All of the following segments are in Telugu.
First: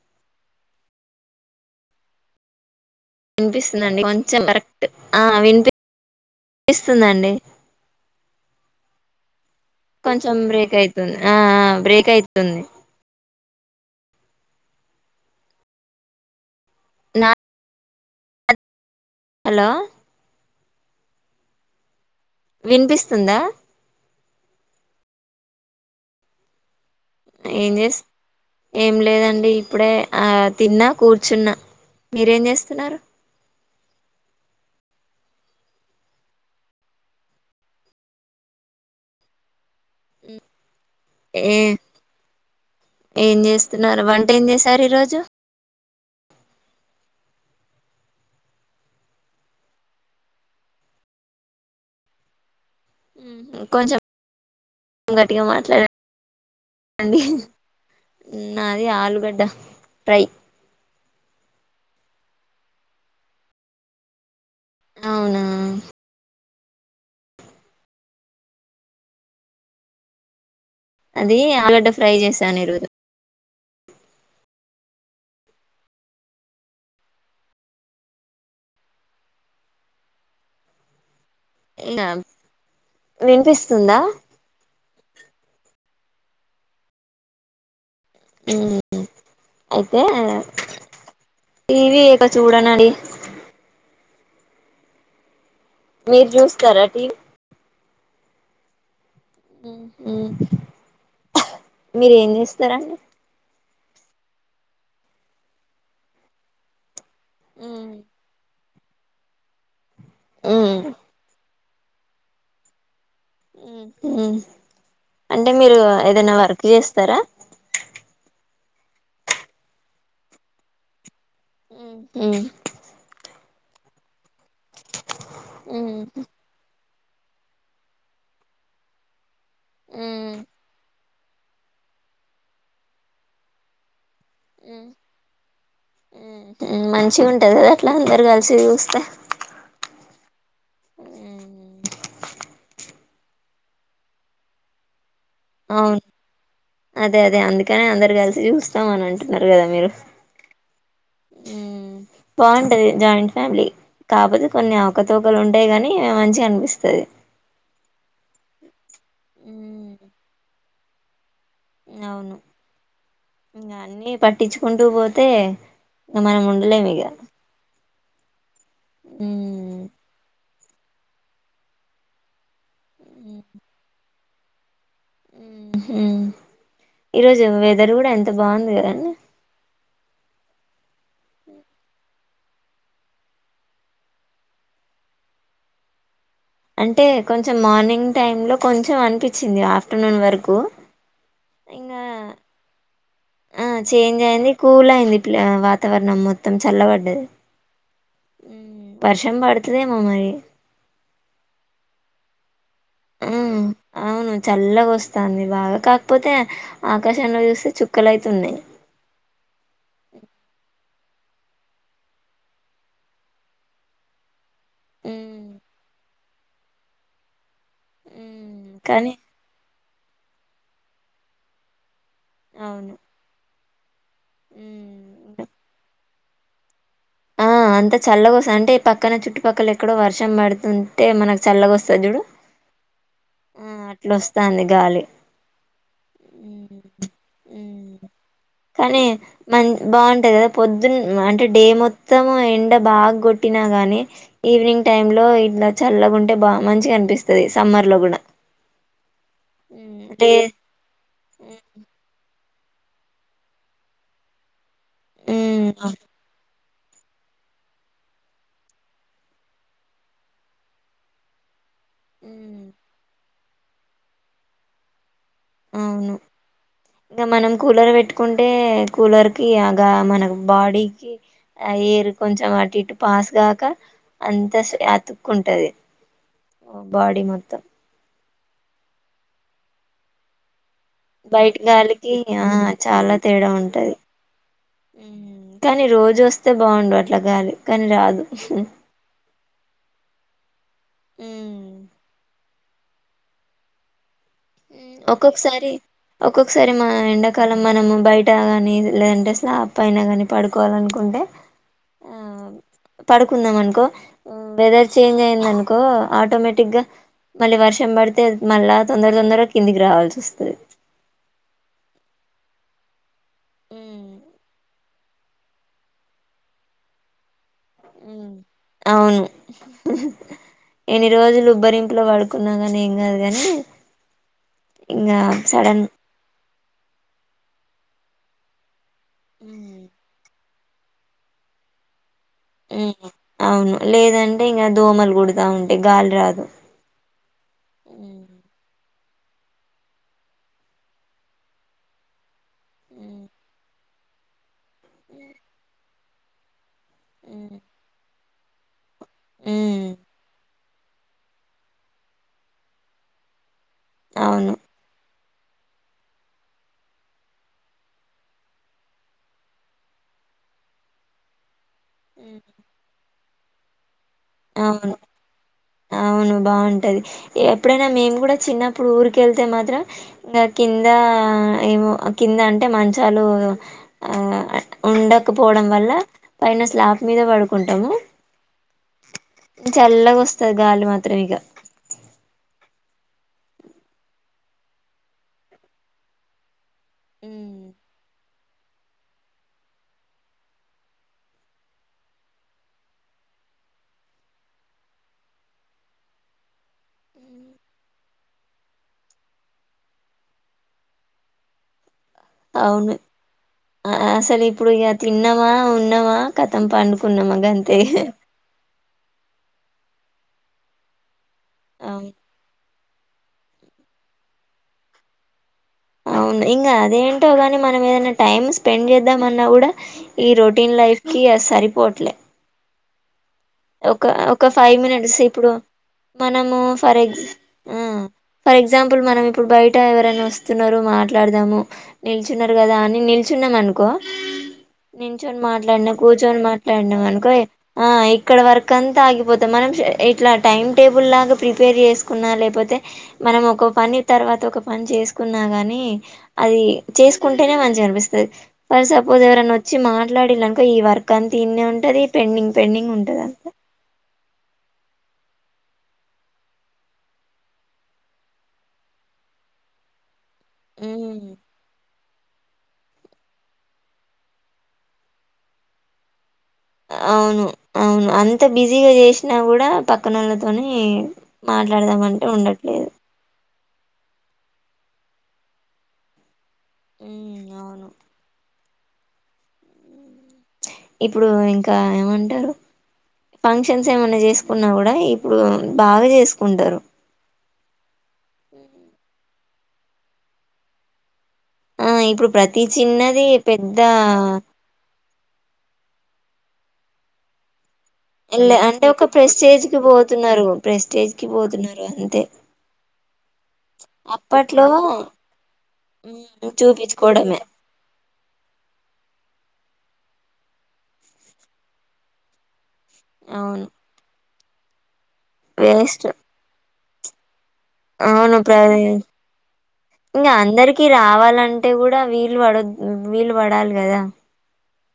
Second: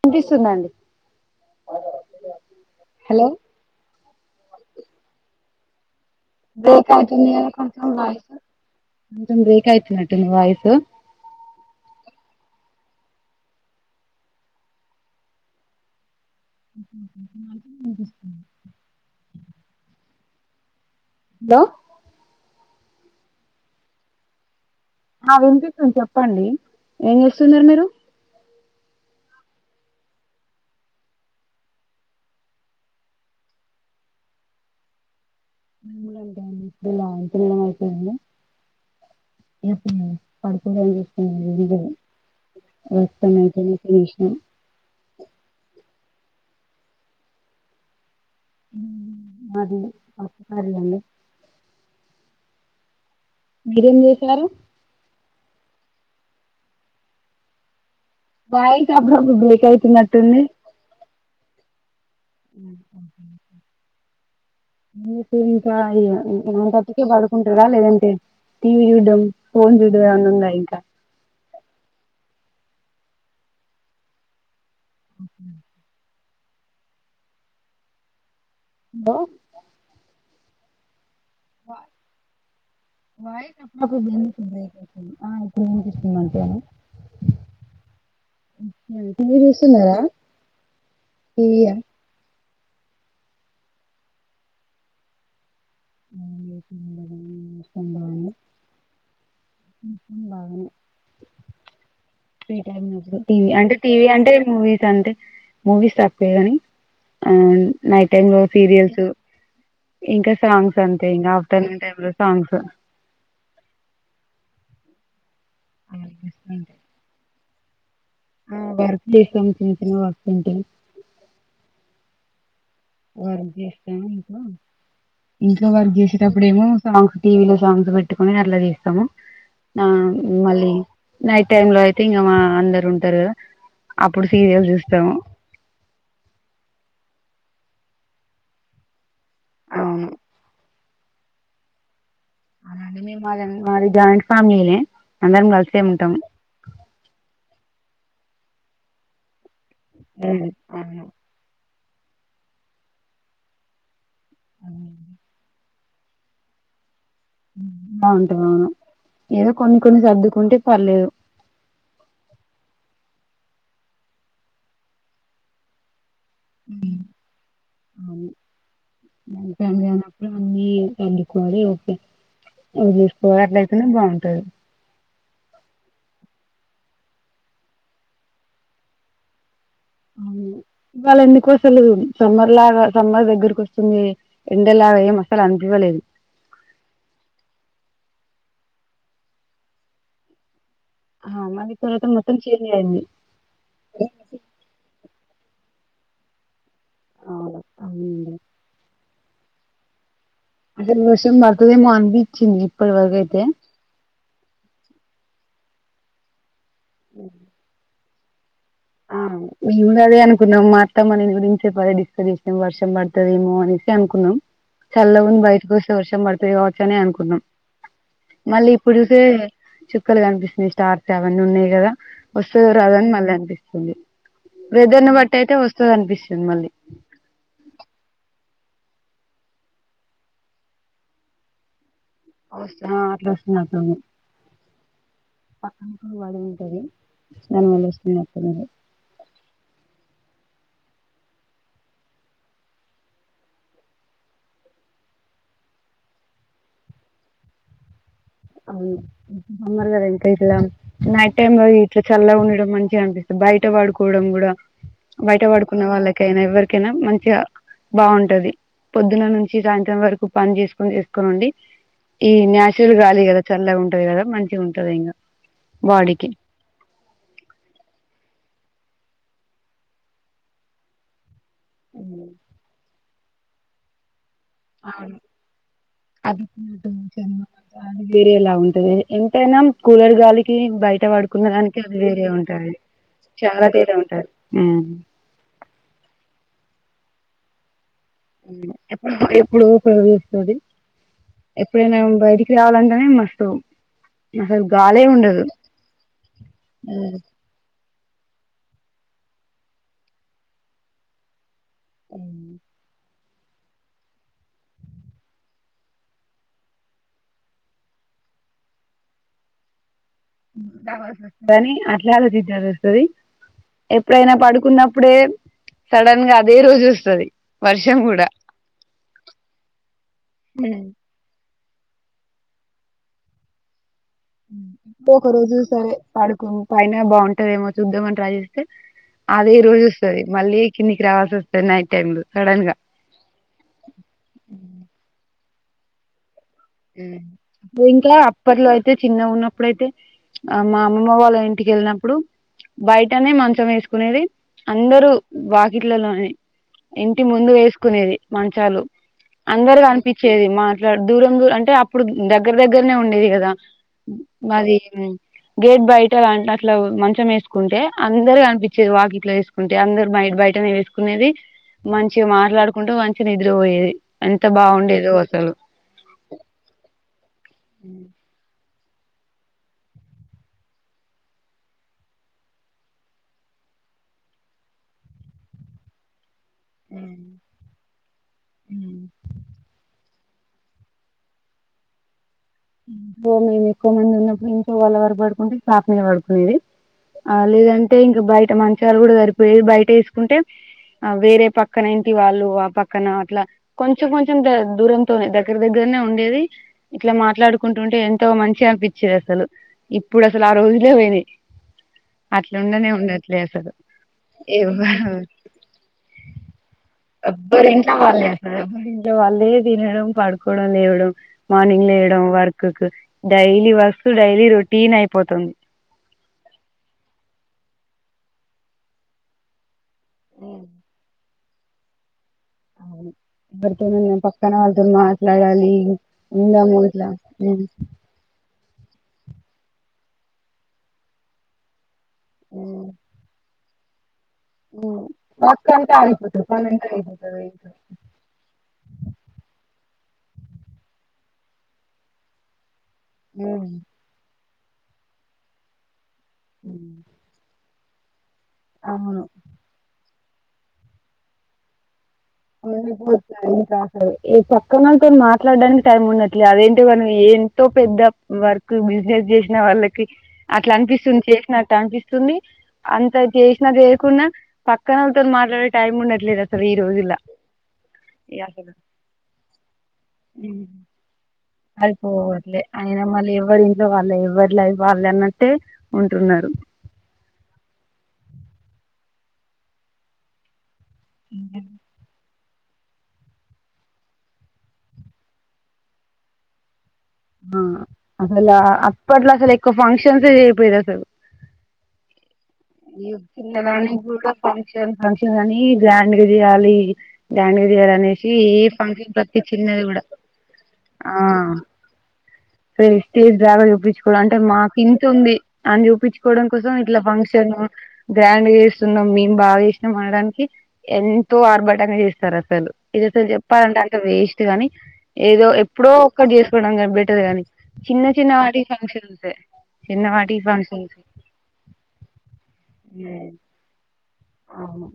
విన్ పిస్తుందండి విన్పిస్తుందండీ ఫోన్ ఉచ్చ కరెక్ట్ ఆ విన్పి కొ కొ [unintelligible] అయితుంది గానీ కొంచం వాయ్స్ కొంచం బ్రేక్ అయితున్నట్టుంది కొంచెం వాయ్స్ తుంది హెలో లో విన్పిస్తుంద ఆ విన్పిస్తుంది చెప్పండి ఏం చేస్తున్నారు ఏన్ మీరు జేస్ ఏం లేదండి ఇప్పుడే ఆ తిన్నా కూర్చున్న మీరేం జేస్తున్నారు తినడం అయిపోయింద ఏ [inaudible] ఏం చేస్తున్నారు వంట ఏం చేశారు ఈరోజు పడుకోడానికి ఆహు మాది పప్పు చారు అండి మీరేం చేసారు ట్టిగా మాట్లా డండి వాయిస్ అప్పుడప్పుడు బ్రేక్ అయి నట్టు ఫ్రై ఉంది [inaudible] మీకీ అవునా ఇంక అయి య టెన్ థర్టీ కి పడుకుంటరా లేదంటే టీవీ చూడడం ఫోన్ చూడడం అని ఉందా ఇంకా అదీ ఆలుగడ్డ ఫ్రై చేశాను రోజు ఉహు దొ ఇంకా వాయిస్ వినిపిస్తుందా అప్పుడప్పుడు బ్రేక్ అవుతుంది ఆ ఇప్పుడు విన్పిస్తుంది అంటె మ్మ్. టీవి చూస్తున్నార అయితే టీవా చూడనండీ మీరు బాగానే చూస్తారా టీవి [inaudible] బాగానే మీరు ఏం ఫ్రీ టైమ్ చేస్తారండి దొరికితే టివి అంటే టీవీ అంటే మూవీస్ అంటే మూవీస్ తక్కువే కానీ ఆ నైట్ టైం సీరియల్సు ఇంకా సాంగ్స్ మ్మ్ అంతే ఇంకా పని లేని టైం లో సాంగ్స్ హు అంటే మీరు ఏదైనా వర్క్ చేస్తారా ఆ వర్క్ చేస్తాం చిన్న చిన్న వర్క్ ఉంటే ఉహు వర్క్ చేస్తా ఇంట్లో ఇంట్లో వర్క్ మ్మ్ చేసేటప్పుడు ఏమో సాంగ్స్ టీవీ లో సాంగ్స్ పెట్టుకుని అట్లా చేస్తాము ఆ మ్మ్ మళ్ళీ నైట్ టైమ్ లో అయితే ఇంకా మా అందరు ఉంటారు కదా అప్పుడు సీరియల్ చూస్తాము టది కదా అట్లా అందరు కలిసి చూస్తే అవును ఉ మేము మాది మాది జాయింట్ ఫ్యామిలీనే అందరం కలిసే ఉంటాం కనే అందరు కలిసి చూస్తామని అంటున్నారు కదా మీరు దండి అవును బాంటది జాయింట్ ఫ్యామిలీ కాకపోతే కొన్ని అవకతూకలు ఉంటాయి గానీ అని మంచిగనిపిస్తాది బాగుంటి మేము ఏదో కొన్ని కొన్ని సర్దుకుంటే పర్లేదు అవును ఇంక అన్ని పట్టించుకుంటూ పోతే ఇక మనం ఉండలే మిగ అవును ఏ [inaudible] వస్తాయ్ కోట్ల అయితేనే బాంటది టె ఉహు ఈరోజు వెదర్ కూడా ఎంత బాగుంది కదండి అవును ఇవాళ ఎందుకు అసలు సమ్మర్ లాగా సమ్మర్ దగ్గరకు వస్తుంది ఎండలాగా ఏం అసలు అనిపివ్వలేదు అంటే కొంచెం మార్నింగ్ టైమ్ లో కొంచెం అనిపిచింది ఆఫ్టర్నూన్ వరకు ఆ మల్లి ఇంగ తర్వాత మొత్తం చేంజ్ అయింది ఆ చేంజ్ అయింది కూల్ అయింది పీలే వాతావరణం మొత్తం చల్లపడ్డది అవును అవునండి వర్షం పడుతదేమో మరి అసలు వర్షం పడ్తదేమో అనిపిచ్చింది ఆ అవును చల్లగా వస్తంది బాగా కాకపోతే ఆకాశంలో చూస్తే చు క్కలు లైతేవున్నయి ఆ మేము గూడ అదే అనుకున్నాం మా అత్తమ దీని గురించె అదే డిస్కస్ చేసినం వర్షం పడుతదేమో అనేసి అనుకున్నాం చల్లగుంది ఉమ్ బయటి కోస్తే వర్ష పడు తేకావచ్చనే అనుకున్న ఉమ్ మళ్ళీ కానీ ఇప్పుడుకే చెప్ చుక్కలు కనిపిస్తునయి స్టార్స్ అవన్ని ఉన్నయి కదా వస్తదో అవును రాదొ అని మల్ల అనిపి చందే వెదర్న్ ఉమ్ బట్టి అయితే వస్తది అనిపిస్త మిమ్మల్ని ఆ అంత చల్ల కోస్త అంటే ఈ పక్కన చుట్టుపక్కల ఎక్కడో వర్షం పడుతుంటే మనకు చల్ల గోస్త ఆ అట్లా అస్తున్నటుంది అట్లొస్తాంది గాలి పక్కనకి పడి ఉంటది హ్మ్. హ్మ్. [unintelligible] అంటే కదా పొద్దున్న అంటే డే మొత్తం మొత్తం ఎండ బాగా కొట్టినా గానీ ఈవినింగ్ టైమ్ లో ఇట్లా చల్లగుంటే బాగా మంచిగా అనిపిస్తది సమ్మర్ లో కూడా అవును సమ్మర్ గద ఇంక లే ఇట్లా నైట్ టైమ్ లో ఇట్లా చల్ల ఉండడం మంచిగా అనిపిస్తది బయట పడుకోవడం కూడా బయట మ్మ్ వడుకున్న వాళ్ళకయినా ఎవరి కేనా మంచిగా బాగుంటది పొద్దున్న నుంచి సాయంత్రం వరకు పని చేసుకొని చేసుకొని ఉండి ఈ నాచురల్ గాలి కదా చల్లగా ఉంటది కదా మంచిగా ఉంటుది ఇంగా అవును ఇంగా మనం కూలర్ పెట్టుకుంటే కూలర్ కి అగా మనకు బాడీకి ఆ ఏరు కొంచెం మాటిట్ పాస్ గాక అంత అతుక్కుంటది బాడీ మొత్తం వేరే ఎలా ఉంటది ఎంతైనా కూలర్గాలికి బయట లికి ఆ చాలా తేడా ఉంటది కానీ రోజు వస్తే బాగుండారు ట్గాలి కానీ రాదు ఆ ఇప్పుడు ఉపయోగగిస్తుంది హ్మ్ ఎప్పుడనా బైటి కావాలంటేనే మస్తుం ఒక్కొక్కసారి ఒక్కొక్కసారి మా ఎండాకాలం మనము బయట అట్టా గాని లేదంటే అసలు అప్పా అయినా కాని పడుకోవాలనుకుంటే ఆ పడుకుందాం అనుకో వెదర్ చేంజ్ అయింది అనుకో ఆటోమేటిక్ గా మళ్ళీ వర్షం పడితే మళ్ళా తొందర కందికి రాల్ వా ాలజద్దారుస్తురిీ ఉమ్ ఎప్పుడైనా పడుకున్న అప్పుడే సడన్ గా అదే రోజు వస్తుంది అవును ఎన్ని రోజులు కొబ్బరింపులో పడుకున్నా ని ఏం కాదు ని ఇ ఒక రోజు సరే పాడుకొని పైైన బాగుంటాదేమో చూద్దామని ట్రై చేస్తే అదే ఉమ్ రోజు వస్తుంది మళ్ళీ కిన్నికి రావాస వస్తే నైట్ టైమ్లు అవును లేదంటే ఇంకా దోమలు గుడతా ఉంటు గాల్ రాదు ఏ ఇంకా ఉమ్ అప్పట్లో అయితే అయితే చిన్న ఉన్నప్పుడుయితే ఆ మా అమ్మమ్మ వాళ్ళ ఇంటికి వెళ్ళినప్పుడు ఉమ్ బయటనే మంచం వేసుకు కునేది అందరుూ వాకిట్లలోని ఇంటి ముందు ఉమ్ వేసుకునేది మంచాలు అందరు ఉమ్ కనిపించేది మా దూరం దూర్ అం అంటే అప్పుడు దగ్గర దగ్గరనే ఉండేది కదా అవును మాది గేట్ బయట అలా అట్లా మంచం వేసుకుంటే అందరు కనిపించేది వాకిట్లో వేసుకుంటే అందరు బయట బయటనే వేసుకునేది మంచి ఉమ్ మాట్లాడుకుంటూ మం చి నిద్ర పొయెది ఎంత బాగుండేదో అస్సలు బాగుంటది ఎప్పుడైనా మేము కూడా చిన్న ఇప్పుడు ఊరికి ఎళ్తే మాత్రం ఇంకా కింద ఏమో కింద అంటే మంచాలు ఉండకపోవడం వల్ల పైన స్లాప్ మీద పడుకుంటాము ఉ చల్లగా వస్తది గాలి మాత్రము ఇగ ఒకవేళ మేము ఎక్కువ మంది ఉన్నప్పుడు. ఇంట్లొ వాళ్ళు ఎవరు పడుకుంటే సాప మీద పడుకునేది అ హ్మ్. లేదంటే ఇంకా బయ్ ట మంచాలు కూడా సరిపోయేవి బయట ఏసుకుంటే. ఆ వేరే పక్కన ఇంటి వాళ్ళు ఆ పక్కన అట్లా కొంచెం కొంచెం దూరంతోనే దగ్గర దగ్గరనే ఉండేది ఇట్లా మాట్లాడుకు. కుంటుంటే ఎంతో మంచిగా అనిపించేది అసలు ఇప్పుడు అస్సలు ఆ రోజులే పోయినాయి అట్లా ఉండనే అవును ఉండట్లే అసలు అసలు ఇప్పుడు ఇక ఎవ్వరు తిన్నామా ఉన్నామా కథం పండుకున్నామా గంతే ఇంట్లో వాళ్ళే తినడం పడుకోవడం లేవడం మార్నింగ్ అవును. లేవడం వర్ work daily work daily routine అయిపోతుంది అవును ఇంకా అదేంటో గని మనం ఏదైనా టైమ్ స్పెండ్ చేద్దాంమన్నా కూడా ఈ రొటీన్ లైఫ్ కి అస్ సరిపోట్లే అవును ఎరితోనన్న పక్కన వాళ్ళతో మినిట్స్ ఇప్పుడు మాట్లాడాలి మనము ఉందాము ఫర్ ఇట్లా ఎగ్జ్ ఉ ఆ ఫర్ ఎగ్జాంపుల్ మనం ఇప్పుడు బయట ఎవరైనా వస్తున్నారు మాట్లాడదాము నిలుచున్నారు కదా అని నిల్చున్నాం అను కొ నించోని మాట్లాడినా కూర్చొని మాట్లాడినాం అనుకో ఆ ఇక్కడ వర్క్ అంత ఆగిపోతే మనం షె ఇట్లా టైమ్ టేబుల్ లాగా ప్రిపేర్ చేసుకున్నా లేకపోతే మనం ఒక పని తర్వాత ఒక పని చేసుకున్నా గాని అది చేసుకుంటేనే మంచిగా అని పిస్తాది ఫార్ సపోజ్ ఎవరనోచ్చి మాట్ మాట్లాడిళనుకో ఈ వర్క్ అంతిడ్నే ఉంటది. పెడింగ్ పెండింగ్ ఉంట్ టైం ఉంటే అస్సల్ ఏ పక్కనతో మాట్లాడడానికి టైం ఉన్నట్లే అదేంటే మనం ఎంతో పెద్ద వర్క్ బిజినెస్ చేసిన వాళ్ళకి. అట్లా ఉమ్ అనిపిస్తుంది. చేసినట్టు అనిపిస్ తుంది. అంత చేసినా చేయకుండా పక్క వాళ్ళతో మాట్లాడే టైం ఉండట్లేదు అస్సల్ ఈ రోజుల్లా అవును అవును అంత బిజీగా చేసినా కూడా పక్కన వాళ్ళతోని మాట్లాడదామంటే సరిపోవట్లే ఉండట్లేదు. అయినా మళ్ళీ ఎవరి వాళ్ళు ఎవ్వరులే వాళ్ళు అన్నట్టే ఉంటున్నారు. ఉహ్ అవును ఇప్పుడు ఇంకా ఏమంటారు. ఫంక్షన్స్ ఏమైన్నా చేసుకున్నా కూడా ఇప్పుడు బాగా చేసుకుంటారు. ఆహ్ అసలు అప్పట్లో అసలు ఎక్కువ ఫంక్షన్స్ చేయపోయేది అసలు. ఆ ఇప్పుడు ప్రత్ తి చిన్నది పెద్ద ఫంక్షన్ అనీ గ్రాండ్ గా చేయ్యాలి గ్రాండ్ గ్ అనేసి ఎల్ ఈ అంటే ఒక ఫంక్షన్ ప్రతి ప్రెస్టేజ్ కి చిన్నది గూడా. పోతున్నారు ప్రెస్టేజ్ కి ఆహ్ పోతున్నారు అంతే ప్రెస్టేజ్ బాగా చూపించుకోవడం అంటే అప్పట్లో మాకింతుంది. అని హ్మ్. చూపించుకోవడం కోసం ఇట్లా చూపించుకోవడమే ఫంక్షన్ చెను గ్రాండ్ గా చేస్తున్నాం. మేము బాగా చేసినాం అనడానికి ఎంతో ఆర్భటంగా చేస్తారు అసలు. ఇదిసలు అవును చెప్పాలంటె అంత వేస్ కాని ఏదో ఎప్పుడో వేస్ట్ ఒక్కటి చేసుకోడానీక్ బెటర్ గానీ చిన్న చిన్న వాటికి ఫంక్షన్సే ఇంగా అందరికి రావాలంటే కూడా వీల్ ల్ పడ్డోద్ వీలు పడాలి గద్ దా అవును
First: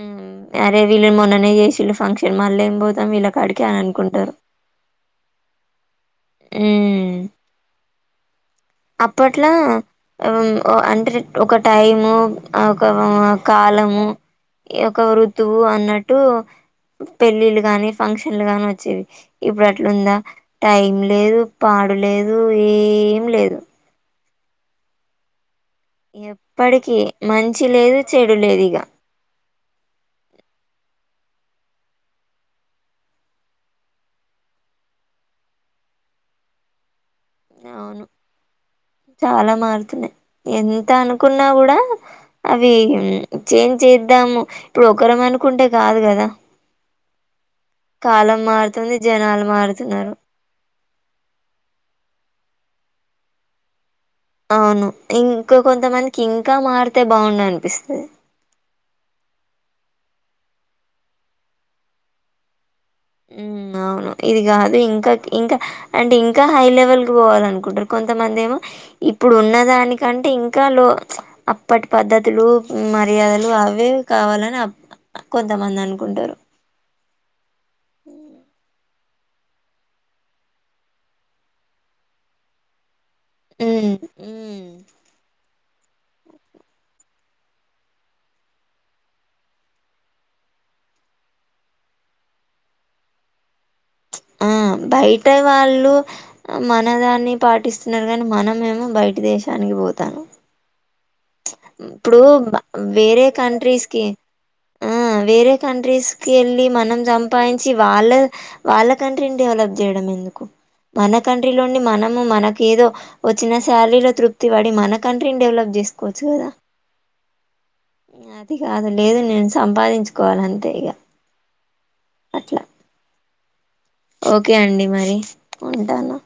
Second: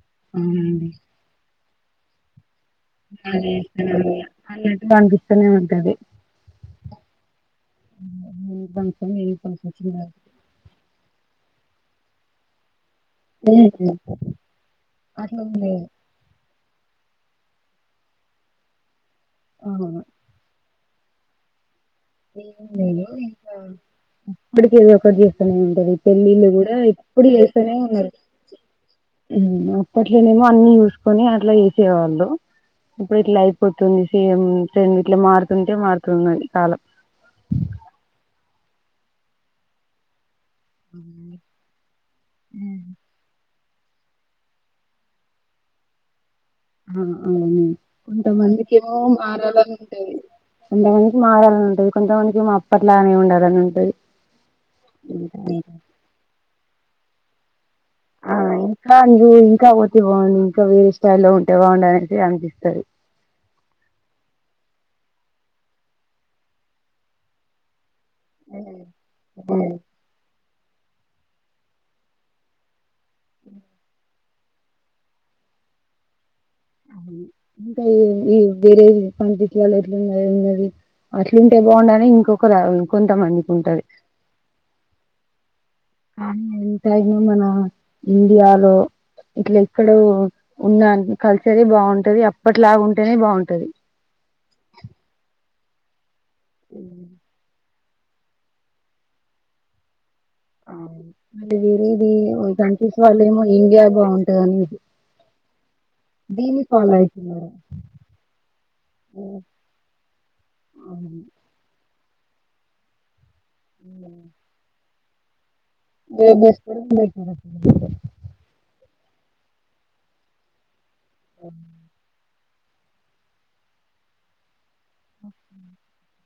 ఉమ్మ్ అరే వీళ్ళు మొన్ననే చేస్ ఈళ్ళ ఫంక్షన్ మల్లెం పోతాం వీళ్లా కాడికి అని అనుకుంటారు. అన్నట్టుగా అనిపిస్తూనే ఉంటది ఉహ్మ్ ఏ ఫంక్షన్ ఏ అప్పట్లా ఫంక్షన్ ఓ అంటే రెం ఒక టైము అగ్ ఒక కాలము ఒక ఋతువు అన్నట్టు పెళ్ళిళ్ళ గాని ఫంక్షన్లు గాని వచ్చేవి ఇప్పుడు అట్లుందా టైం లేదు పా లేదు ఏం లేదు ఇప్పడికీ ఏదో ఒకటి జేత్తనే పెళ్ళిళ్ళు కూడా ఎప్పటికి ఎప్పుడు మంచి చేస్తూనే లేదు ఉన్నారు చెడు లేదు ఇగ అప్పట్లోనేమో అన్ని చూ కొన్ని అట్లా వేసేవాళ్ళు ఇప్పుడు ఇట్లా అయిపోతుంది సేమ్ సేమ్ ఇట్లా మారుతుంటే మారుతున్నది కాలం అవును చాలా మారుతున్నాయి ఎంత అనుకున్నా కూడా అవి చేంజ్ చేద్దాము ఇప్పుడు ఒకరం అనుకుంటే కాదు కదా ఆ అవును కాలం కొంతమందికి మారుతుంది ఏమో జనాలు మారాలని మారుతున్నారు ఉంటది కొంతమందికి మారాలని ఉంటది కొంతమందికేమో అప్పట్లానే ఉండాలని ఉంటది అవును ఇంకా కొంతమందికి ఇం ఇంకా మారితే బాగుండు అనిపిస్తది ఆ ఇంకా నువ్వు ఇంకా పోతే బాగుండు ఇంకా వేరే స్థాయిలో ఉంటే బాగుండు అనేసి అనిపిస్తది అవును ఇది కాదు ఇంకా ఇంకా అంటే ఇంకా హై లెవెల్ కి పోవాల అనుకుంటరు కొంతమందేమో ఇప్పుడు ఉన్న దానికంటే ఇంకా [unintelligible] అప్పటి పద్ధతులు మర్యాదలు అవే కావాలని కొంతమంది అనుకుంటారు ఉమ్ ఇంకా ఈ వేరేది పండితు వాళ్ళు ఎట్లున్న ఉన్నది అట్లుంటే బాగుండని ఇంకొక రా ఆ కానీ ఎంతైనా మన ఇండియాలో ఇట్లా ఎక్కడ ఉన్న కల్చరే బాగుంటది అప్పట్లాగా ఉంటేనే బాగుంటది ఆ బయట వాళ్ళు మనదాన్ని పాటిస్త కానీ మనంమేమో బయట దేశానికి పోతానం అవు ఇప్పుడు వేరే కంట్రీస్ క ఆ వేరే కంట్రీస్ క వెళ్ళి మనం సంపాదించి వాళ్ళ వాళ్ళ కంట్రీని డెవలప్ చేయడం ఎందుకు మన కంట్రీలోని మన మనకు ఏదో వచ్చిన శ్యాలీలో తృప్తి వాడి మనకు కంట్రీ డవలప్ చే ఏ బెస్ప బ అది కాదు లేదు నేను సంపాదించుకోవాలి అంతే ఇక హా అట్లా ఓకే అండి అ మరి ఉంటాను